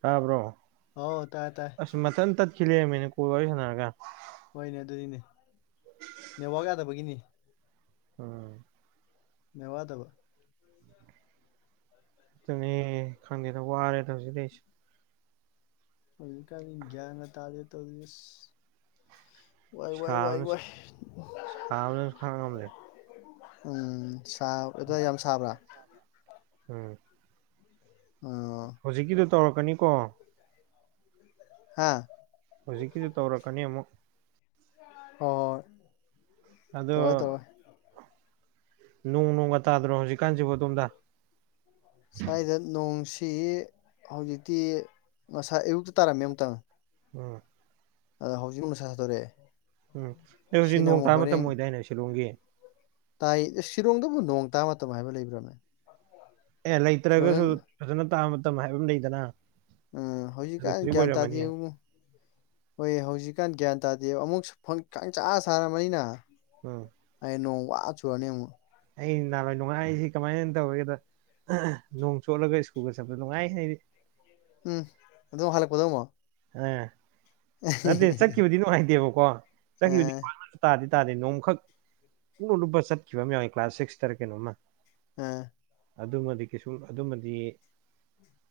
ꯇꯥꯕ꯭ꯔꯣ ꯑꯧ ꯇꯥꯏ ꯇꯥꯏ ꯑꯁ ꯃꯊꯟ ꯇꯠꯈꯤ ꯂꯩꯔꯝꯃꯦꯅꯦ ꯀꯣꯜ ꯋꯥꯔꯤ ꯁꯥꯟꯅꯔꯒ ꯍꯣꯏꯅꯦ ꯑꯗꯨꯗꯤꯅꯦ ꯅꯦꯠꯋꯥꯛ ꯌꯥꯗꯕꯒꯤꯅꯤ ꯎꯝ ꯅꯦꯠꯋꯥꯛ ꯌꯥꯗꯕ ꯑꯗꯨꯅꯦ ꯈꯪꯗꯦꯗꯥ ꯋꯥꯔꯦꯗꯥ ꯍꯧꯖꯤꯛ ꯂꯩꯁꯦ ꯍꯧꯖꯤꯛꯀ ꯒ꯭ꯌꯥꯟꯒ ꯇꯥꯗꯦ ꯇꯧꯏꯕꯁ ꯋꯥꯏ ꯋꯥꯏ ꯋꯥꯏ ꯁꯥꯕꯅ ꯋꯥꯏ ꯁꯥꯕꯅ ꯈꯥꯡ ꯉꯝꯗ꯭ꯔꯦ ꯎꯝ ꯁꯥ ꯑꯗ꯭ꯋꯥꯏ ꯌꯥꯝ ꯁꯥꯕ꯭ꯔ ꯎꯝ ꯑꯣ ꯍꯧꯖꯤꯛꯀꯤꯗꯣ ꯇꯧꯔꯛꯀꯅꯤꯀꯣ ꯍꯥꯥ ꯍꯧꯖꯤꯛꯀꯤꯗꯣ ꯇꯧꯔꯛꯀꯅꯤ ꯑꯃꯨꯛ ꯍꯣꯏ ꯇꯧꯔꯣꯏ ꯑꯗꯣ ꯇꯧꯔꯣꯏ ꯅꯣꯡ ꯅꯣꯡꯒ ꯇꯥꯗ꯭ꯔꯣ ꯍꯧꯖꯤꯛꯀꯥꯟꯁꯤꯕꯨ ꯑꯗꯣꯝꯗ ꯁ꯭ꯋꯥꯏꯗ ꯅꯣꯡꯁꯤ ꯍꯧꯖꯤꯛꯇꯤ ꯉꯁꯥꯏ ꯑꯌꯨꯛꯇ ꯇꯥꯔꯝꯃꯦ ꯑꯃꯨꯛꯇꯪ ꯎꯝ ꯑꯗ ꯍꯧꯖꯤꯛ ꯅꯨꯁꯥ ꯁꯥꯗꯣꯔꯛꯑꯦ ꯎꯝ ꯑꯩ ꯍꯧꯖꯤꯛ ꯁꯤꯅ ꯅꯣꯡ ꯑꯃꯨꯛ ꯇꯥ ꯍꯣꯔꯦꯟ ꯃꯇꯝ ꯑꯣꯏꯗꯥꯏꯅꯦ ꯁꯤꯂꯣꯡꯒꯤ ꯇꯥꯏ ꯁꯤꯔꯣꯡꯗꯕꯨ ꯅꯣꯡ ꯇꯥ ꯃꯇꯝ ꯍꯥꯏꯕ ꯂꯩꯕ꯭ꯔꯥꯅꯦ ꯑꯦ ꯁꯤꯂꯣꯡꯗ ꯂꯩꯇ꯭ꯔꯒꯁꯨ ꯐꯖꯅ ꯇꯥꯕ ꯃꯇꯝ ꯍꯥꯏꯕ ꯑꯃ ꯂꯩꯗꯅ ꯎꯝ ꯑꯗꯨ ꯍꯧꯖꯤꯛꯀꯥꯟ ꯍꯧꯖꯤꯛ ꯒ꯭ꯌꯥꯟ ꯑꯣꯏꯔꯝꯃꯅꯤ ꯇꯥꯗꯦꯉꯣ ꯍꯣꯏ ꯍꯧꯖꯤꯛꯀꯥꯟ ꯒ꯭ꯌꯥꯟ ꯇꯗꯦ ꯑꯃꯨꯛ ꯐꯡ ꯀꯪꯆꯥ ꯁꯥꯔꯃꯅꯤꯅ ꯎꯝ ꯑꯩ ꯅꯣꯡ ꯋꯥ ꯆꯨꯔꯅꯤ ꯑꯃꯨꯛ ꯑꯩ ꯅꯍꯥꯟꯋꯥꯏ ꯅꯨꯡꯉꯥꯏꯔꯤꯁꯤ ꯀꯃꯥꯏꯅ ꯇꯧꯒꯦꯗ ꯅꯣꯡ ꯆꯣꯠꯂꯒ ꯁ꯭ꯀꯨꯜꯒ ꯆꯠꯄꯗꯣ ꯅꯨꯡꯉꯥꯏ ꯑꯩꯗꯤ ꯎꯝ ꯑꯗꯣ ꯍꯜꯂꯛꯄꯗꯣ ꯑꯃꯨꯛ ꯑꯦ ꯅꯠꯇꯦ ꯆꯠꯈꯤꯕꯗꯤ ꯅꯨꯡꯉꯥꯏꯇꯦꯕꯀꯣ ꯆꯠꯈꯤꯕꯗꯤ ꯑꯥ ꯄꯛꯅꯁꯨ ꯇꯗꯦ ꯇꯗꯦ ꯅꯣꯡꯃꯈꯛ ꯄꯨꯝꯂꯨꯞ ꯂꯨꯞꯄ ꯆꯠꯈꯤꯕ ꯑꯃ ꯌꯥꯎꯏꯤ ꯀ꯭ꯂꯥꯁ ꯁꯤꯛꯁꯇꯔꯥ ꯀꯩꯅꯣꯝꯃ ꯑ ꯑꯗꯨꯃꯗꯤ ꯀꯩꯁꯨꯝ ꯑꯗꯨꯃꯗꯤ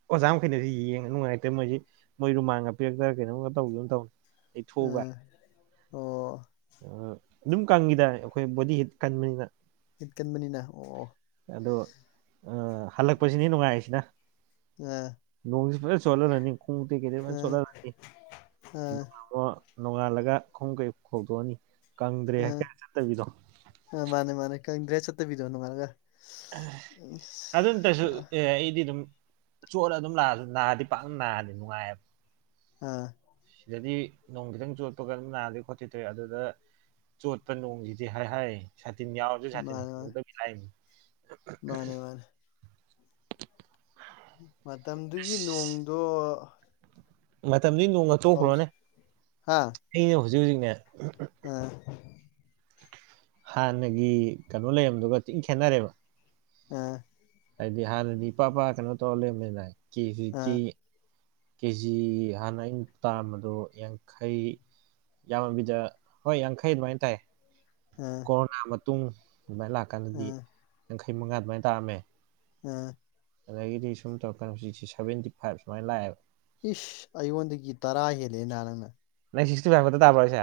ꯑꯣꯖꯥ ꯃꯈꯩꯅꯁꯨ ꯌꯦꯡꯉ ꯅꯨꯡꯉꯥꯏꯇꯦ ꯃꯣꯏꯁꯤ ꯃꯣꯏ ꯔꯨꯃꯥꯟꯒ ꯄꯤꯔꯛꯇꯅ ꯀꯩꯅꯣꯝꯒ ꯇꯧꯈꯤꯒꯨꯝꯒ ꯇꯧ ꯇꯩꯊꯣꯛꯑꯣ ꯑꯥ ꯀꯥꯏꯅ ꯑꯣ ꯑꯗꯨꯝ ꯀꯪꯉꯤꯗ ꯑꯩꯈꯣꯏ ꯕꯣꯗꯤ ꯍꯤꯠ ꯀꯟꯕꯅꯤꯅ ꯍꯤꯠꯀꯟꯕꯅꯤꯅ ꯑꯣ ꯑꯗꯣ ꯍꯜꯂꯛꯄꯁꯤꯅꯤ ꯅꯨꯡꯉꯥꯏꯔꯤꯁꯤꯅ ꯑꯥ ꯅꯣꯡꯖ ꯐꯖꯟ ꯆꯣꯠꯍꯜꯂꯅꯤ ꯈꯣꯡꯉꯨꯞ ꯇꯩꯀꯩꯗꯩ ꯐꯟ ꯆꯣꯠꯍꯜꯂꯅꯤ ꯑ ꯑꯗꯣ ꯅꯣꯡꯉꯥꯜꯂꯒ ꯈꯣꯡ ꯀꯩ ꯐꯧꯗꯣꯛꯑꯅꯤ ꯀꯪꯗ꯭ꯔꯦ ꯑꯥ ꯍꯏꯔ ꯆꯠꯇꯕꯤꯗꯣ ꯑꯥ ꯃꯥꯅꯦ ꯃꯥꯅꯦ ꯀꯪꯗ꯭ꯔꯦ ꯍꯥꯏꯔ ꯆꯠꯇꯕꯤꯗꯣ ꯅꯣꯡꯉꯥꯜꯂꯒ ꯑꯗꯨꯇꯁꯨ ꯑꯥ ꯑꯩꯗꯤ ꯑꯗꯨꯝ ꯆꯣꯠꯂ ꯑꯗꯨꯝ ꯂꯥꯛꯑꯁꯨ ꯅꯗꯤ ꯄꯥꯛꯅ ꯅꯗꯦ ꯅꯨꯡꯉꯥꯏꯌꯦꯕ ꯑꯥ ꯁꯤꯗꯗꯤ ꯅꯣꯡ ꯈꯤꯇꯪ ꯆꯣꯠꯄꯒ ꯑꯗꯨꯝ ꯅꯗꯣꯏ ꯈꯣꯠꯇꯣꯏ ꯇꯧꯏ ꯑꯗꯨꯗ ꯆꯣꯠꯄ ꯅꯣꯡꯁꯤꯗꯤ ꯍꯥꯏ ꯍꯥꯏ ꯁꯥꯇꯤꯟ ꯌꯥꯎꯔꯁꯨ ꯁꯥꯇꯤꯟ ꯃꯥꯅꯦ ꯈꯟꯗꯣꯛꯇꯕꯤ ꯂꯥꯛꯏꯅꯤ ꯃꯥꯅꯦ ꯃꯥꯅꯦ ꯑ ꯃꯇꯝꯗꯨꯏ ꯅꯣꯡꯒ ꯇꯣꯛꯈ꯭ꯔꯣꯅꯦ ꯍꯥ ꯑꯩꯅ ꯍꯨꯖꯤꯛ ꯍꯨꯖꯤꯛꯅꯦ ꯑꯥ ꯍꯥꯟꯅꯒꯤ ꯀꯩꯅꯣ ꯂꯩꯔꯝꯕꯗꯨꯒ ꯊꯤ ꯈꯦꯠꯅꯔꯦꯕ ꯑ ꯍꯥꯏꯗꯤ ꯍꯥꯟꯅꯗꯤ ꯏꯄꯥ ꯄ ꯀꯩꯅꯣ ꯇꯧꯔ ꯂꯩꯔꯝꯕꯅꯤꯅ [unintelligible] ꯇꯤ ꯑꯥ ꯀꯦꯖꯤ ꯍꯥꯟꯅ ꯑꯩꯅ ꯇꯥꯔꯝꯕꯗꯣ ꯌꯥꯡꯈꯩ ꯌꯥꯝꯃꯕꯤꯗ ꯍꯣꯏ ꯌꯥꯡꯈꯩ ꯑꯗꯨꯃꯥꯏꯅ ꯇꯥꯏ ꯑꯥ ꯀꯣꯔꯣꯅ ꯃꯇꯨꯡ ꯑꯗꯨꯃꯥꯏ ꯂꯥꯛꯀꯟꯗꯗꯤ ꯑꯥ ꯌꯥꯡꯈꯩ ꯃꯉꯥ ꯑꯗꯨꯃꯥꯏꯅ ꯇꯥꯔꯝꯃꯦ ꯎꯝ ꯑꯗꯒꯤꯗꯤ ꯁꯨꯝ ꯇꯧꯔꯀꯥꯟꯗ ꯍꯧꯖꯤꯛꯁꯤ ꯁꯕꯦꯟꯇꯤ ꯐꯥꯏꯚ ꯁꯨꯃꯥꯏꯅ ꯂꯛꯑꯦꯕ ꯏꯁ ꯑꯩꯉꯣꯟꯗꯒꯤ ꯇꯔꯥ ꯍꯦꯜꯂꯦꯅ ꯅꯪꯅ ꯅꯪ ꯁꯤꯁꯇꯤ ꯐꯥꯏꯚ ꯈꯇꯥ ꯇꯕ꯭ꯔꯣ ꯍꯥꯏꯁꯦ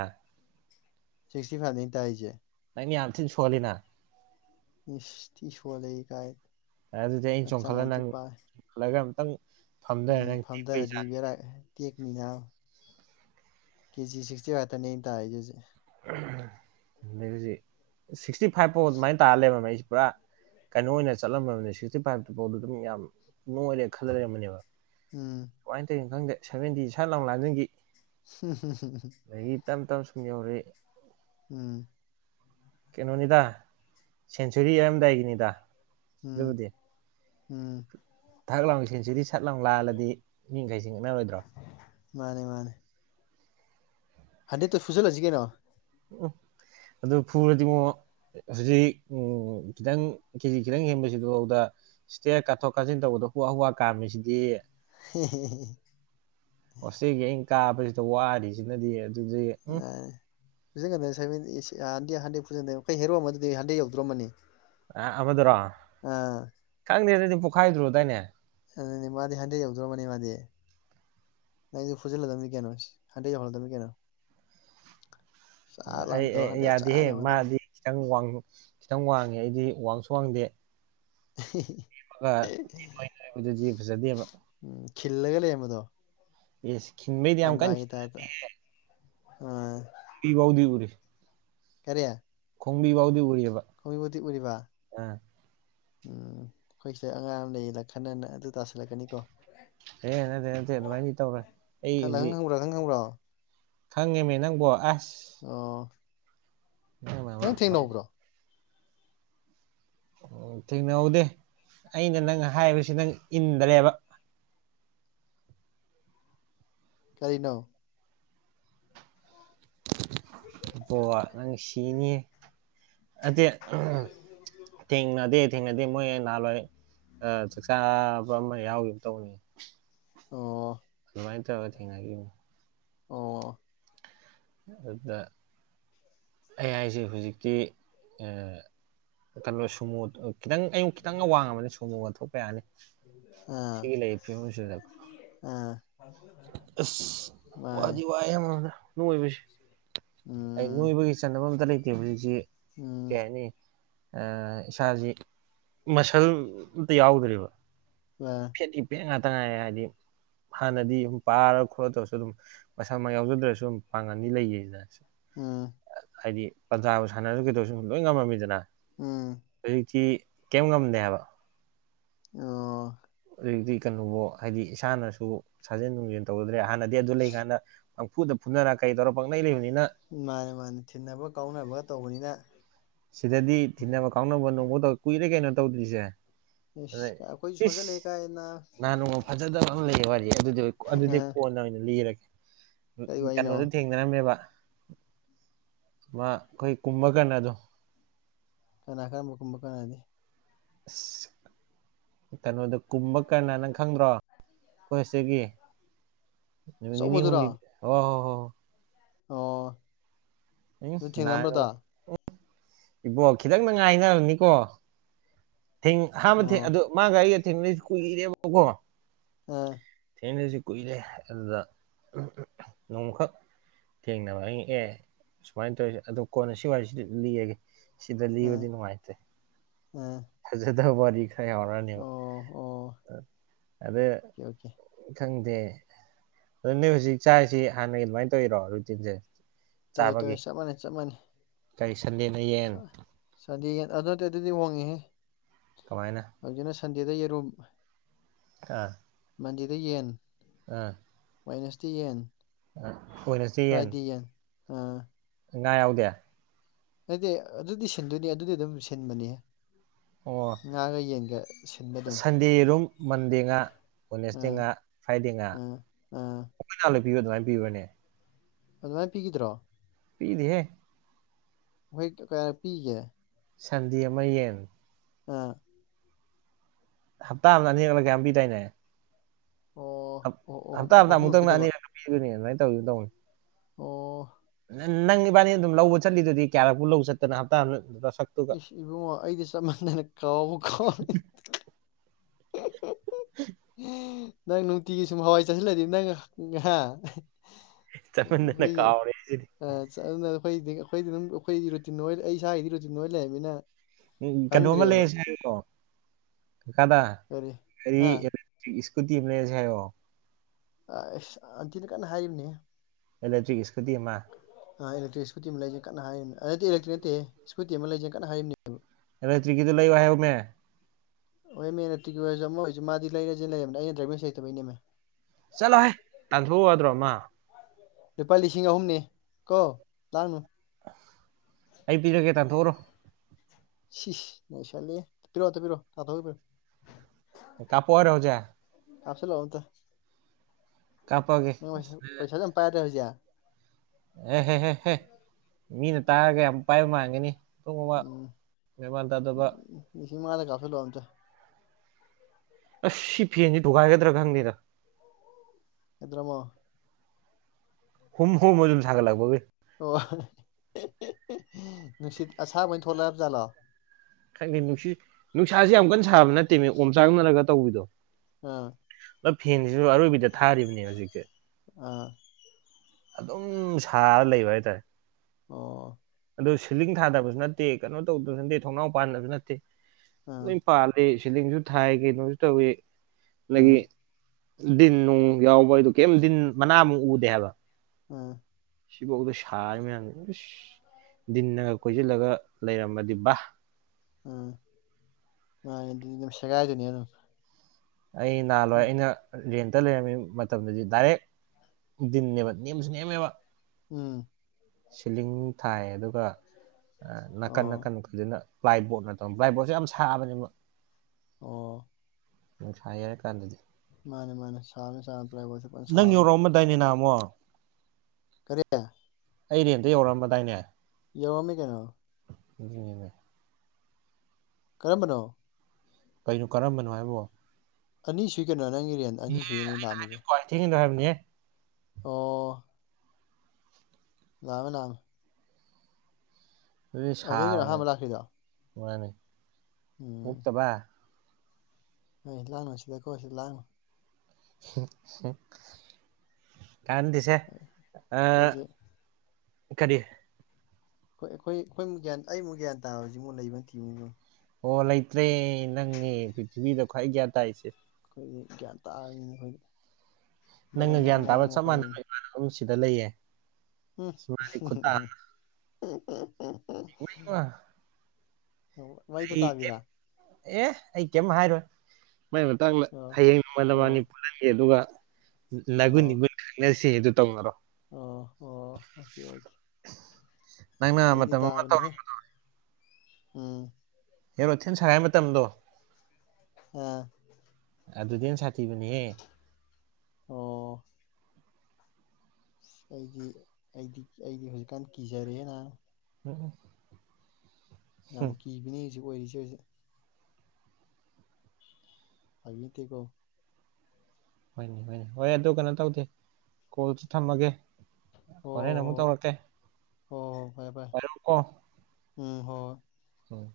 ꯁꯤꯛꯁꯇꯤ ꯐꯥꯏꯚ ꯅꯦ ꯏꯩ ꯇꯥꯏꯁꯦ ꯅꯪ ꯌꯥꯝ ꯊꯤꯅ ꯁꯣꯜꯂꯤꯅ ꯏꯤꯁ ꯊꯤ ꯁꯣꯜꯂꯦ ꯑꯩ ꯀꯥꯏ ꯑꯗꯨꯗꯤ ꯑꯩꯅ ꯆꯣꯡꯈꯠꯂ ꯅꯪ ꯈꯠꯂꯒ ꯑꯝꯇꯪ ꯐꯝꯊꯔ ꯎꯝ ꯅꯪ ꯇꯦꯛꯄꯩ ꯐꯝꯗꯔꯗꯤ ꯆꯥꯡ ꯕꯦꯔꯥ ꯇꯦꯛꯅꯤ ꯅꯥꯕ ꯀꯦꯖꯤ ꯁꯤꯛꯁꯇꯤ ꯐꯥꯏꯐꯇꯅꯦ ꯑꯩꯅꯥ ꯇꯥꯔꯤꯁꯦ ꯍꯧꯖꯤꯛ ꯑꯗꯩ ꯍꯧꯖꯤꯛ ꯁꯤꯛꯁꯇꯤ ꯐꯥꯏꯐ ꯐꯥꯎ ꯑꯗꯨꯃꯥꯏꯅ ꯇꯥꯔ ꯂꯩꯔꯝꯃꯕꯅꯦ ꯑꯩꯁꯦ ꯄꯨꯔꯥ ꯀꯩꯅꯣ ꯑꯣꯏꯅ ꯆꯠꯂꯝꯃꯕꯅꯦ ꯁꯤꯛꯁꯇꯤ ꯐꯥꯏꯚꯇꯨ ꯐꯥꯎꯗ ꯑꯗꯨꯝ ꯌꯥꯝ ꯅꯣꯏꯔꯦ ꯈꯜꯂ ꯂꯩꯔꯝꯕꯅꯦꯕ ꯍꯧꯖꯤꯛ ꯎꯝ ꯀꯃꯥꯏꯅ ꯇꯧꯔꯤꯅꯣ ꯈꯪꯗꯦ ꯁꯦꯚꯦꯟꯇꯤ ꯁꯠ ꯂꯥꯎ ꯂꯥꯟꯖꯟꯒꯤ ꯍꯨꯝꯍꯨꯝꯍꯨꯝ ꯇꯝ ꯇꯝ ꯁꯨꯝ ꯌꯧꯔꯛꯑ ꯎꯝ ꯀꯩꯅꯣꯅꯤꯗ ꯁꯦꯟꯆꯨꯔꯤ ꯌꯩꯔꯝꯗꯥꯏꯒꯤꯅꯤꯗ ꯎꯝ ꯑꯗꯨꯕꯨꯗꯤ ꯎꯝ ꯊꯛ ꯂꯥꯎꯅ ꯁꯦꯟꯆꯨꯔꯤ ꯁꯠ ꯂꯥꯎ ꯂꯥꯜꯂꯗꯤ ꯃꯤꯈꯩꯁꯦ ꯉꯛꯅꯔꯣꯏꯗ꯭ꯔꯣ ꯃꯥꯅꯦ ꯃꯥꯅꯦ ꯍꯟꯗꯔꯦꯠ ꯇꯨ ꯐꯨꯖꯟꯂꯁꯤ ꯀꯩꯅꯣ ꯎ ꯑꯗꯨ ꯐꯨꯔꯗꯤ ꯉꯣ ꯑꯁꯤꯖꯤꯛ ꯎ ꯈꯤꯇꯪ ꯀꯦꯖꯤ ꯈꯤꯇꯪ ꯍꯦꯟꯕꯁꯤꯐꯥꯎꯗ ꯁꯇꯦꯌꯔ ꯀꯥꯊꯣꯛ ꯀꯥꯁꯤꯟ ꯇꯧꯕꯗ ꯍꯨꯋꯥ ꯍꯨꯋꯥ ꯀꯥꯝꯃꯤꯁꯤꯗꯤ ꯍꯣꯁꯇꯦꯜꯒꯤ [unintelligible] ꯑꯩꯅ ꯀꯥꯕꯁꯤꯗ ꯋꯥꯔꯤꯁꯤꯅꯗꯤ ꯑꯗꯨꯗꯤ ꯎꯝ [unintelligible] ꯈꯣꯏ ꯍꯦꯔꯣ ꯑꯃꯗꯨꯗꯤ ꯍꯟꯗ꯭ꯔꯦꯠ ꯌꯧꯗ꯭ꯔꯣꯝꯅꯤ ꯑꯥ ꯑꯃꯗꯨꯔꯣ ꯈꯪꯗꯦꯅꯦ ꯗꯨ ꯄꯣꯛꯈꯥꯏꯗꯣꯔꯗꯥꯏꯅꯦ ꯑꯗꯨꯗꯤ ꯃꯥꯗꯤ ꯍꯟꯗꯔ꯭ꯦꯗ ꯌꯧꯗ꯭ꯔꯣꯝꯃꯅꯤ ꯃꯥꯗꯤ ꯅꯪꯁꯨ ꯐꯨꯖꯤꯜꯂꯗꯕꯅꯤ ꯀꯩꯅꯣ ꯏꯁ ꯍꯟꯗꯔ꯭ꯦꯗ ꯌꯧꯍꯜꯂꯗꯕꯅꯤ ꯀꯩꯅꯣ ꯆꯥ ꯂꯥꯎꯅ ꯑꯩ ꯇꯧꯔ ꯑꯩ ꯍꯟꯗ꯭ꯔꯦꯠ ꯆꯥ ꯌꯥꯗꯦꯍꯦ ꯌꯧꯍꯜꯂꯗꯕꯅꯤ ꯃꯥꯗꯤ ꯈꯤꯇꯪ ꯋꯥꯡꯉꯨ ꯈꯤꯇꯪ ꯋꯥꯡꯉꯦ ꯑꯩꯗꯤ ꯋꯥꯡꯁꯨ ꯋꯥꯡꯗꯦ ꯍꯤ ꯍꯦ ꯍꯦ [unintelligible] ꯐꯖꯗꯦꯕ ꯎꯝ ꯈꯤꯜꯂꯒ ꯂꯩꯔꯝꯕꯗꯣ ꯌꯦꯁ ꯈꯤꯟꯕꯩꯗꯤ ꯌꯥꯝ ꯀꯟ ꯄꯥꯟꯗꯥꯒꯤ ꯈꯤꯟꯕ ꯇꯥꯏꯞꯇ ꯅꯠꯇꯦꯍꯦ ꯑꯥ [inaudible] ꯎꯔꯤ ꯀꯔꯤ ꯈꯣꯡꯕꯤ ꯕꯥꯎꯗꯤ ꯎꯔꯤ ꯍꯥꯏꯕ ꯀꯣꯏꯕꯨꯗꯤ ꯎꯔꯤꯕ ꯎꯝ ꯑꯩꯈꯣꯏ ꯁꯤꯗ ꯑꯉꯥꯡ ꯑꯃ ꯂꯩꯌꯦ ꯂꯈꯟ ꯑꯅ ꯑꯗꯨ ꯇꯥꯁꯤꯜꯂꯛꯀꯅꯤꯀꯣ ꯍꯦ ꯅꯠꯇꯦ ꯅꯠꯇꯦ ꯑꯗꯨꯃꯥꯏꯅꯗꯤ ꯇꯧꯔꯣꯏ ꯑꯩ ꯂꯥꯈꯪ ꯍꯧꯖꯤꯛ ꯈꯪꯕ꯭ꯔꯣ ꯂꯥꯈꯪ ꯈꯪꯕ꯭ꯔꯣ ꯈꯪꯉꯦꯃꯤ ꯅꯪꯕꯣ ꯑꯁ ꯑꯣ ꯅꯪ ꯊꯦꯡꯅꯧꯕ꯭ꯔꯣ ꯎ ꯊꯦꯡꯅꯍꯧꯗꯦ ꯑꯩꯅ ꯅꯪ ꯍꯥꯏꯕꯁꯤ ꯅꯪ ꯏꯟꯗꯔꯦꯕ ꯀꯔꯤꯅꯣ ꯑꯣ ꯅꯪ ꯁꯤꯅꯤꯌꯦ ꯑꯗꯦ ꯑꯍ ꯊꯦꯡꯅꯗꯦ ꯊꯦꯡꯅꯗꯦ ꯃꯣꯏ ꯅꯍꯥꯟꯋꯥꯏ ꯑꯥ ꯆꯥꯛꯆꯥꯥꯕ ꯑꯃ ꯌꯥꯎꯒꯤꯒꯨꯝ ꯇꯧꯕꯅꯤ ꯑꯣ ꯑꯗꯨꯃꯥꯏ ꯇꯧꯔ ꯊꯦꯡꯅꯒꯤꯕꯅꯦ ꯑꯣ ꯑꯗꯨꯗ ꯑꯩ ꯍꯥꯏꯁꯦ ꯍꯧꯖꯤꯛꯇꯤ ꯑꯦ ꯀꯩꯅꯣ ꯁꯨꯃꯣ ꯑꯥ ꯈꯤꯇꯪ ꯑꯌꯨꯛ ꯈꯤꯇꯪꯒ ꯋꯥꯡꯉꯝꯃꯗꯤ ꯁꯨꯃꯣꯒ ꯊꯣꯛꯄ ꯌꯥꯅꯤ ꯑꯥ ꯁꯤꯒꯤ ꯂꯩ ꯐꯤꯕꯝꯁꯤꯗ ꯑꯥ ꯑꯁ ꯃꯥꯅꯦ ꯋꯥꯗꯤ ꯋꯥꯏꯌꯦ ꯑꯝꯔꯣꯝꯗ ꯅꯣꯏꯕꯁꯤ ꯑꯩ ꯎꯝ ꯅꯣꯏꯕꯒꯤ ꯆꯟꯅꯕꯝ ꯑꯝꯇ ꯂꯩꯇꯦꯕ ꯍꯧꯖꯤꯛꯁꯤ ꯀꯩ ꯎꯝ ꯍꯥꯏꯅꯤ ꯏꯁꯥꯁꯤ ꯃꯁꯜ ꯑꯝꯇ ꯌꯥꯎꯗ꯭ꯔꯦꯕ ꯋꯥ ꯐꯦꯠꯀꯤ ꯐꯦꯠ ꯉꯥꯛ ꯇꯉꯥꯏꯔꯦ ꯍꯥꯏꯗꯤ ꯍꯥꯟꯅꯗꯤ ꯁꯨꯝ ꯄꯥꯔ ꯈꯣꯠꯂ ꯇꯧꯔꯁꯨ ꯑꯗꯨꯝ ꯃꯁꯜꯃꯛ ꯌꯥꯎꯖꯗ꯭ꯔꯁꯨ ꯑꯗꯨꯝ ꯄꯥꯡꯒꯟꯗꯤ ꯂꯩꯌꯦꯖꯤꯗ ꯎꯝ ꯍꯥꯏꯗꯤ ꯄꯟꯖꯥꯕꯨ ꯁꯥꯟꯅꯔꯁꯨ ꯀꯩꯗꯧꯁꯨ ꯂꯣꯏ ꯉꯝꯃꯝꯃꯤꯗꯅ ꯎꯝ ꯍꯧꯖꯤꯛꯇꯤ ꯀꯩꯝ ꯉꯝꯗꯦ ꯍꯥꯏꯕ ꯑꯣ ꯍꯧꯖꯤꯛꯇꯤ ꯀꯩꯅꯣꯕꯣ ꯍꯥꯏꯗꯤ ꯏꯁꯥꯅꯁꯨ ꯁꯥꯖꯦꯟ ꯅꯨꯡꯖꯦꯟ ꯇꯧꯅꯗ꯭ꯔꯦ ꯍꯥꯟꯅꯗꯤ ꯑꯗꯨ ꯂꯩꯀꯥꯟꯗ ꯄꯪꯐꯨꯗ ꯐꯨ ꯅꯔ ꯀꯩ ꯇꯧꯔ ꯄꯪꯂꯩ ꯂꯩꯕꯅꯤ ꯃꯥꯅꯦ ꯃꯥꯅꯦ ꯊꯤꯟꯅꯕ ꯀꯥꯎꯅꯕꯒ ꯇꯧꯕꯅꯤꯅ ꯁꯤꯗꯗꯤ ꯊꯤꯟꯅꯕ ꯀꯥꯎꯅꯕ ꯅꯣꯡꯐꯧ ꯇꯧ ꯀꯨꯏꯔꯦ ꯀꯩꯅꯣ ꯇꯧꯗ꯭ꯔꯤꯁꯦ ꯑꯗ ꯏꯁ ꯑꯩꯈꯣꯏꯁꯨ ꯁꯣꯟꯖꯜꯂꯛꯑꯦ ꯏꯁ ꯀꯥꯏꯅ ꯅꯍꯥꯟ ꯅꯣꯡꯃ ꯐꯖꯗꯕ ꯑꯃ ꯂꯩꯌꯦ ꯋꯥꯔꯤ ꯑꯗꯨꯗꯤ ꯑꯗꯨꯗꯤ ꯑꯥ ꯀꯣꯟꯅ ꯑꯣꯏꯅ ꯂꯤꯔꯒꯦ ꯀꯔꯤ ꯋꯥꯔꯤꯅꯣ ꯀꯩꯅꯣꯗꯣ ꯊꯦꯡꯅꯔꯝꯃꯦꯕ ꯃꯥ ꯈꯣꯏ ꯀꯨꯝꯕ ꯀꯔꯅꯗꯣ ꯀꯅꯥ ꯀꯔꯝꯕꯀꯨꯝꯕ ꯀꯔꯅꯗꯤ ꯑꯁ [unintelligible] ꯀꯩꯅꯣꯗ ꯀꯨꯝꯕ ꯀꯔꯅꯥ ꯅꯪ ꯈꯪꯗ꯭ꯔꯣ ꯈꯣꯏ ꯍꯣꯁꯇꯦꯜꯒꯤ ꯅꯨꯃꯤꯠ ꯅꯤꯅꯤ ꯑꯆꯧꯕꯗꯨꯔꯣ ꯍꯨꯝꯅꯤ ꯑꯣ ꯍꯣ ꯍꯣ ꯑꯣ ꯎꯝ ꯑꯗꯨ ꯅꯥꯔꯣ ꯊꯦꯡꯅꯔꯝꯕꯗꯣ ꯏꯕꯣ ꯈꯤꯇꯪꯗ ꯉꯥꯏꯅꯕꯅꯤꯀꯣ ꯊꯦꯡ ꯑꯍꯥꯟꯕ ꯑꯣ ꯊꯦꯡ ꯑꯗꯨ ꯃꯥꯒ ꯑꯩꯒ ꯊꯦꯡꯅ ꯀꯨꯏꯔꯦꯕꯀꯣ ꯑ [unintelligible] ꯅꯁꯨ ꯀꯨꯏꯔꯦ ꯑꯗꯨꯗ ꯅꯣꯡꯃꯈꯛ ꯊꯦꯡꯅꯕ ꯑꯩꯅ ꯑꯦ ꯁꯨꯃꯥꯏꯅ ꯇꯧꯋꯦ ꯑꯣ ꯀꯣꯟꯅ ꯁꯤ ꯋꯥꯔꯤꯁꯤꯗꯤ ꯂꯤꯔꯒꯦ ꯁꯤꯗ ꯑꯥ ꯂꯤꯕꯗꯤ ꯅꯨꯉꯥꯏꯇꯦ ꯑꯥ ꯐꯖꯗꯕ ꯋꯥꯔꯤ ꯈ ꯈ ꯌꯥꯎꯔꯅꯤꯕ ꯑꯣ ꯑꯣ ꯑꯗ ꯑꯣꯀꯦ ꯑꯣꯀꯦ ꯈꯪꯗꯦ ꯑꯣ ꯅꯣꯏ ꯍꯧꯖꯤꯛ ꯆꯥꯢꯁꯤ ꯍꯥꯟꯅꯒꯤ ꯗꯨꯃꯥꯏ ꯇꯧꯔꯤꯔꯣ ꯔꯨꯇꯤꯟꯁꯦ ꯇꯧꯏ ꯇꯧꯢ ꯆꯞ ꯃꯥꯟꯅꯩ ꯆꯞ ꯃꯥꯟꯅꯩ ꯀꯩ ꯁꯟꯗꯦꯅ ꯌꯦꯟ ꯑꯗꯨꯗꯤ ꯑꯗꯨꯗꯤ ꯋꯪꯉꯤꯍꯦ ꯀꯃꯥꯏꯅ ꯁꯟꯗꯦꯗ ꯌꯦꯔꯨꯝ ꯑꯥ ꯃꯟꯗꯦꯗ ꯌꯦꯟ ꯑ ꯋꯥꯏꯅꯁꯇꯦ ꯌꯦꯟ ꯋꯦꯅꯁꯗꯦ ꯌꯦꯟ ꯑ ꯉꯥ ꯌꯥꯥꯎꯗꯦ ꯅꯗꯦ ꯑꯗꯨꯗꯤ ꯁꯤꯟꯗꯣꯏꯅꯤ ꯑꯗꯨꯗꯤ ꯑꯗꯨꯝ ꯁꯤꯟꯕꯅꯤꯍꯦ ꯑꯣ ꯉꯥꯒ ꯌꯦꯟꯒ ꯁꯤꯟꯕ ꯑꯗꯨꯝ ꯁꯟꯗꯦ ꯌꯦꯔꯨꯝ ꯃꯟꯗꯦ ꯉꯥ ꯋꯦꯗꯅꯦꯁꯗꯦ ꯑꯥ ꯉꯥ ꯐ꯭ꯔꯥꯏꯗꯦ ꯉꯥ ꯑꯥ ꯑꯥ ꯈꯣꯢ [unintelligible] ꯄꯤꯕ ꯗꯨꯃꯥꯏ ꯄꯤꯕ꯭ꯔꯅꯦ ꯑꯗꯨꯃꯥꯏ ꯄꯤꯒꯤꯗ꯭ꯔꯣ ꯄꯤꯗꯦꯍꯦ ꯍꯣꯏ ꯀ [unintelligible] ꯄꯤꯒꯦ ꯁꯟꯗꯦ ꯑꯃ ꯌꯦꯟ ꯑ ꯍꯞꯇꯥ ꯑꯃꯅ ꯑꯅꯤꯔꯛꯂ ꯀꯌꯥꯝ ꯄꯤꯗꯥꯏꯅꯦ ꯑꯣ ꯑꯣ ꯑꯣ ꯍꯞꯇꯥ ꯑꯝꯗ ꯑꯍꯨꯝꯂꯛ ꯑꯃꯨꯛꯇꯪꯂ ꯄꯤꯗꯕ ꯑꯅꯤꯔꯛꯂ ꯄꯤꯕꯅꯦ ꯑꯗꯨꯃꯥꯏ ꯇꯧꯒꯤꯒꯨꯝ ꯇꯧꯕꯅꯤ ꯑꯣ ꯅꯪ ꯏꯕꯥꯥꯅꯤ ꯑꯗꯨꯝ ꯂꯧꯕ ꯆꯠꯂꯤꯗꯨꯗꯤ ꯀꯌꯥꯔꯛꯄꯨ ꯂꯧ ꯆꯠꯇꯅ ꯍꯞꯇꯥ ꯑꯝꯗ ꯏꯁ ꯏꯕꯨꯡꯉꯣ ꯑꯩꯗꯤ ꯆꯃꯟꯗꯅ ꯀꯥꯎꯕꯨ ꯀꯥꯎꯏ ꯅꯪ ꯅꯨꯡꯇꯤꯒꯤ ꯁꯨꯝ ꯍꯋꯥꯏ ꯆꯁꯤꯜꯂꯗꯤ ꯅꯪ ꯍꯥ ꯆꯠꯃꯟꯗꯅ ꯈꯣꯏꯒꯤ ꯀꯥꯎꯔꯦ ꯑꯩ ꯁꯤꯗꯤ ꯑ ꯆ [unintelligible] ꯈꯣꯏꯗꯤ ꯑꯈꯣꯏꯗꯤ ꯑꯗꯨꯝ ꯑꯈꯣꯏꯗꯤ ꯔꯨꯇꯤꯟ ꯑꯩ ꯏꯁꯥꯒꯤꯗꯤ ꯔꯨꯇꯤꯟ ꯑꯣꯏꯅ ꯂꯩꯔꯅꯤꯅ ꯎꯝ ꯀꯩꯅꯣꯝꯃ ꯂꯩꯔꯁꯦ ꯍꯥꯏꯀꯣ ꯀꯀꯥꯗ ꯀꯔꯤ ꯒꯔꯤ ꯍꯥ ꯁ꯭ꯀꯨꯇꯤ ꯑꯃ ꯂꯩꯔꯁꯦ ꯍꯥꯏꯌꯣ ꯑꯥꯏꯁ ꯑꯗꯨꯗꯤ ꯀꯟꯅ ꯍꯥꯏꯔꯤꯕꯅꯦꯍꯦ ꯑꯦꯂꯦꯛꯇ꯭ꯔꯤꯛ ꯁ꯭ꯀꯨꯇꯤ ꯑꯃ ꯑꯩ ꯏꯁꯀꯨꯇꯤ ꯑꯃ ꯂꯩꯁꯦ ꯀꯟꯅ ꯍꯥꯏꯔꯤꯕꯅꯦ ꯏꯂꯦꯇ꯭ꯔꯤꯛ ꯅꯠꯇꯦꯍꯦ ꯏꯁꯀꯨꯇꯤ ꯑꯃ ꯂꯩꯖꯦ ꯀꯟꯅ ꯍꯥꯏꯔꯤꯝꯅꯦ ꯏꯂꯦꯇ꯭ꯔꯤꯛꯒꯤꯗꯨ ꯂꯩꯌꯣ ꯍꯥꯏꯌꯣꯃꯤ ꯍꯣꯏ ꯃꯦ ꯏꯂꯦꯇ꯭ꯔꯤꯛꯀꯤ ꯑꯣꯏꯔꯁꯨ ꯑꯃ ꯑꯣꯏꯔꯁꯨ ꯃꯥꯗꯤ ꯂꯩꯔꯁꯦ ꯂꯩꯔꯖꯅ ꯂꯩꯔꯕꯅꯦ ꯑꯩꯅ ꯗ꯭ꯔꯥꯏꯕꯤꯟ ꯂꯩꯇꯕꯩꯅꯦꯃꯤ ꯆꯠꯂꯣ ꯍꯥꯏ ꯇꯥꯟꯊꯣꯛꯎ ꯌꯥꯗ꯭ꯔꯣ ꯑꯃ ꯂꯨꯄꯥ ꯂꯤꯁꯤꯡ ꯑꯍꯨꯝꯅꯤ ꯀꯣ ꯂꯥꯡꯅꯨ ꯑꯩ ꯄꯤꯔꯒꯦ ꯇꯥꯟꯊꯣꯛꯎꯔꯣ ꯁꯤꯏꯁ ꯅꯩꯁꯟꯂꯦ ꯄꯤꯔꯣ ꯑꯇ ꯄꯤꯔꯣ ꯇꯥꯟꯊꯣꯛꯎꯒꯦ ꯄꯤꯔꯣ ꯀꯥꯞꯄꯣ ꯍꯥꯏꯔꯣ ꯍꯧꯖꯤꯛ ꯀꯥꯞꯁꯤꯂꯛꯑꯣ ꯑꯝꯇ ꯀꯥꯞꯄꯛꯑꯒꯦ ꯄꯩꯁꯥꯁꯨ ꯌꯥꯝ ꯄꯥꯏꯔꯗꯥꯏ ꯍꯧꯖꯤꯛ ꯑꯦ ꯍꯦ ꯍꯦ ꯍꯦ ꯃꯤꯅ ꯇꯥꯔꯒ ꯌꯥꯝ ꯄꯥꯏꯕ ꯃꯥꯟꯒꯤꯅꯤ ꯑꯗꯨꯒꯨꯝꯕ ꯃꯦꯟꯃꯥꯟ ꯇꯥꯗꯕ ꯁꯤꯡꯃꯪꯉꯥꯗ ꯀꯥꯞꯁꯤꯟꯂꯣ ꯑꯝꯇ ꯑꯁ ꯁꯤ ꯐꯦꯟꯁꯤ ꯊꯨꯒꯥꯏꯒꯗ꯭ꯔꯥ ꯈꯪꯗꯦꯗ ꯀꯩꯗ꯭ꯔꯣꯃꯣ ꯍꯨꯝ ꯍꯝ ꯃ ꯁꯨꯝ ꯁꯥꯒꯠꯂꯛꯄꯒꯤ ꯑꯣ ꯅꯨꯡꯁꯤꯠ ꯑꯁꯥꯕ ꯑꯣꯏꯅ ꯊꯣꯛꯂꯛꯑꯕ ꯖꯥꯠꯂꯣ ꯈꯪꯗꯦ ꯅꯨꯡꯁꯤꯠ ꯅꯨꯡꯁꯥꯥꯁꯦ ꯌꯥꯝ ꯀꯟꯅ ꯁꯥꯕ ꯅꯠꯇꯦꯃꯤ ꯑꯣꯝ ꯆꯥꯡꯅꯔꯒ ꯇꯧꯕꯤꯗꯣ ꯑꯥ ꯂꯣꯏ ꯐꯦꯟꯁꯤꯁꯨ ꯑꯔꯣꯏꯕꯤꯗ ꯊꯥꯔꯤꯕꯅꯦ ꯍꯧꯖꯤꯛꯁꯦ ꯑꯥ ꯑꯗꯨꯝ ꯁꯥꯔ ꯂꯩꯕ ꯍꯥꯏꯇꯥꯔꯦ ꯑꯣ ꯑꯗꯨꯣ ꯁꯤꯂꯤꯡ ꯊꯥꯗꯕꯁꯨ ꯅꯠꯇꯦ ꯀꯩꯅꯣ ꯇꯧꯗꯕꯁꯨ ꯅꯠꯇꯦ ꯊꯣꯡꯅꯥꯎ ꯄꯥꯟꯗꯕꯁꯨ ꯅꯠꯇꯦ ꯑꯥ ꯂꯣꯏ ꯄꯥꯜꯂꯤ ꯁꯤꯂꯤꯡꯁꯨ ꯊꯥꯏ ꯀꯩꯅꯣꯁꯨ ꯇꯧꯋꯤ ꯑꯗꯒꯤ ꯑꯥ ꯗꯤꯟ ꯅꯨꯡ ꯌꯥꯎꯕ ꯍꯥꯏ ꯗꯨ ꯀꯩꯝ ꯗꯤꯟ ꯃꯅꯥꯃꯨꯛ ꯎꯗꯦ ꯍꯥꯏꯕ ꯎꯝ ꯁꯤꯕꯥꯎꯗ ꯁꯥꯔꯤ ꯃꯌꯥꯝꯁꯦ ꯎꯁ ꯗꯤꯟꯅꯒ ꯀꯣꯏꯁꯤꯜꯂꯒ ꯂꯩꯔꯝꯃꯗꯤ ꯕꯥ ꯎꯝ ꯃꯥꯅꯦ ꯗꯤꯟ ꯁꯦꯒꯥꯏꯗꯣꯏꯅꯤ ꯑꯗꯨꯝ ꯑꯩ ꯅꯥꯜꯂꯣꯏ ꯑꯩꯅ ꯔꯦꯟꯇ ꯂꯩꯔꯝꯃꯤ ꯃꯇꯝꯗꯗꯤ ꯗꯥꯏꯔꯦꯛ ꯗꯤꯟꯅꯦꯕ ꯅꯦꯝꯁꯨ ꯅꯦꯝꯃꯦꯕ ꯎꯝ ꯁꯤꯂꯤꯡ ꯊꯥꯏ ꯑꯗꯨꯒ ꯅꯥꯀꯟ ꯑꯣ ꯅꯥꯀꯟ ꯐꯖꯅ ꯄꯂꯥꯏꯕꯣꯔꯠꯗ ꯅꯇꯧꯕꯅꯤ ꯕ꯭ꯂꯥꯏꯕꯣꯔꯗꯁꯦ ꯌꯥꯝ ꯁꯥꯕꯅꯦꯕ ꯑꯣ ꯅꯨꯡꯁꯥ ꯌꯩꯔ ꯀꯥꯟꯗꯗꯤ ꯃꯥꯅꯦ ꯃꯥꯅꯦ ꯁꯥꯖꯨ ꯁꯥꯕꯅꯦ ꯄ꯭ꯂꯥꯕꯣꯔꯠꯁꯨ ꯁꯥꯕꯅꯤ ꯃꯨꯑꯣ ꯀꯔꯤ ꯑꯩ ꯔꯦꯟꯗ ꯌꯧꯔꯛꯑꯝ ꯃꯗꯥꯏꯅꯦ ꯌꯧꯔꯛꯑꯃꯤ ꯀꯩꯅꯣ ꯑꯗꯨꯅꯦꯃꯤ ꯀꯔꯝꯕꯅꯣ ꯀꯩꯅꯣ ꯀꯔꯝꯕꯅꯣ ꯍꯥꯏꯕꯣ ꯑꯅꯤ ꯁꯨꯏ ꯀꯩꯅꯣ ꯅꯪꯒꯤ ꯔꯦꯟ ꯑꯅꯤ ꯁꯨꯏꯅꯤ ꯂꯥꯛꯑꯝꯃꯤꯁꯦ ꯌꯦ ꯑꯣ ꯂꯥꯛꯑꯝꯃꯦ ꯂꯥꯛꯑꯝꯃꯦ ꯑꯗꯨꯗꯤ ꯑꯗꯨꯗꯩ ꯀꯩꯅꯣ ꯁꯥꯕꯅꯦ ꯑꯍꯥꯟꯕ ꯂꯥꯛꯈ꯭ꯔꯤꯗꯣ ꯃꯥꯅꯦ ꯑꯣꯛꯇꯕ ꯍꯦ ꯂꯥꯡꯅꯨ ꯁꯤꯗ ꯀꯣ ꯁꯤꯗ ꯂꯥꯡꯅꯨ [unintelligible] ꯀꯥꯟꯗꯦꯁꯦ ꯑꯥ ꯑꯩꯈꯣꯏꯁꯦ ꯀꯔꯤ ꯈꯣꯏ ꯑꯩꯈꯣꯏ ꯑꯩꯈꯣꯏꯃꯨꯛ ꯒ꯭ꯌꯥꯟ ꯑꯩꯃꯨꯛ ꯒ꯭ꯌꯥꯟ ꯇꯥꯕꯁꯤꯃꯨꯛ ꯂꯩꯕ [unintelligible] ꯑꯣ ꯂꯩꯇ꯭ꯔꯦ ꯅꯪꯅꯦ ꯄ꯭ꯔꯤꯊꯤꯕꯤꯗ ꯈ꯭ꯋꯥꯏ ꯒ꯭ꯌꯥꯟ ꯇꯥꯏꯁꯦ ꯑꯈꯣꯏꯗꯤ ꯒ꯭ꯌꯥꯟ ꯇꯥꯕ ꯃꯤꯅꯤ ꯈꯣꯏꯗꯤ ꯅꯪꯒ ꯒ꯭ꯌꯥꯟ ꯇꯥꯕ ꯆꯞ ꯃꯥꯟꯅꯅꯕ ꯏꯃꯥꯟꯅꯕ ꯑꯃ ꯁꯤꯗ ꯂꯩꯌꯦ ꯃꯥꯗꯤ ꯎꯝ ꯏꯃꯩ ꯃꯥ ꯎꯝ ꯃꯩꯗꯣ ꯑꯩ ꯇꯥꯕꯤꯔꯥ ꯑꯦ ꯑꯩ ꯀꯩꯝ ꯍꯥꯏꯔꯣꯏ ꯃꯥꯏ ꯃꯇꯥꯡꯗ ꯑꯣ ꯍꯌꯦꯡ ꯅꯣꯡꯃ ꯑꯣ ꯅꯕꯅꯤ ꯄꯨꯜꯍꯟꯒꯦ ꯑꯗꯨꯒ ꯅꯒꯨꯟ ꯑꯣ ꯏꯒꯨꯟ ꯈꯪꯅꯁꯦ ꯗꯨ ꯇꯧꯅꯔꯣ ꯑꯣ ꯑꯣ ꯑꯣꯀꯦ ꯑꯣꯀꯦ ꯅꯪꯅ ꯑꯩꯗꯤ ꯃꯇꯝ ꯑꯃ ꯇꯥꯕꯅꯤꯍꯦ ꯇꯧꯔꯝꯕꯗꯣ ꯎꯝ [unintelligible] ꯊꯤꯟ ꯁꯥꯟꯅ ꯃꯇꯝꯗꯣ ꯑꯥ ꯑꯗꯨꯗꯩ ꯍꯦꯟꯅ ꯁꯥꯊꯤꯕꯅꯦꯍꯦ ꯑꯣ ꯑꯁ ꯑꯩꯗꯤ ꯑꯩꯗꯤ ꯑꯩꯗꯤ ꯍꯧꯖꯤꯛꯀꯥꯟ ꯀꯤꯖꯔꯦ ꯅꯥ ꯎꯝ ꯎꯝ ꯌꯥꯝ ꯀꯤꯕꯅꯦ ꯍꯧꯖꯤꯛ ꯑꯣꯏꯔꯤꯁꯦ ꯍꯧꯖꯤꯛ ꯐꯒꯤ ꯅꯠꯇꯦꯀꯣ ꯍꯣꯏꯅꯦ ꯍꯣꯏꯅꯦ ꯍꯣꯏ ꯑꯗꯨ ꯀꯩꯅꯣ ꯇꯧꯗꯦ ꯀꯣꯜꯁꯨ ꯊꯝꯃꯒꯦ ꯍꯣ ꯍꯣꯔꯦꯟ ꯑꯃꯨꯛ ꯇꯧꯔꯛꯀꯦ ꯍꯣ ꯍꯣ ꯐꯔꯦ ꯐꯔꯦ ꯄꯥꯏꯔꯛꯎꯀꯣ ꯎꯝ ꯍꯣꯏ ꯎꯝ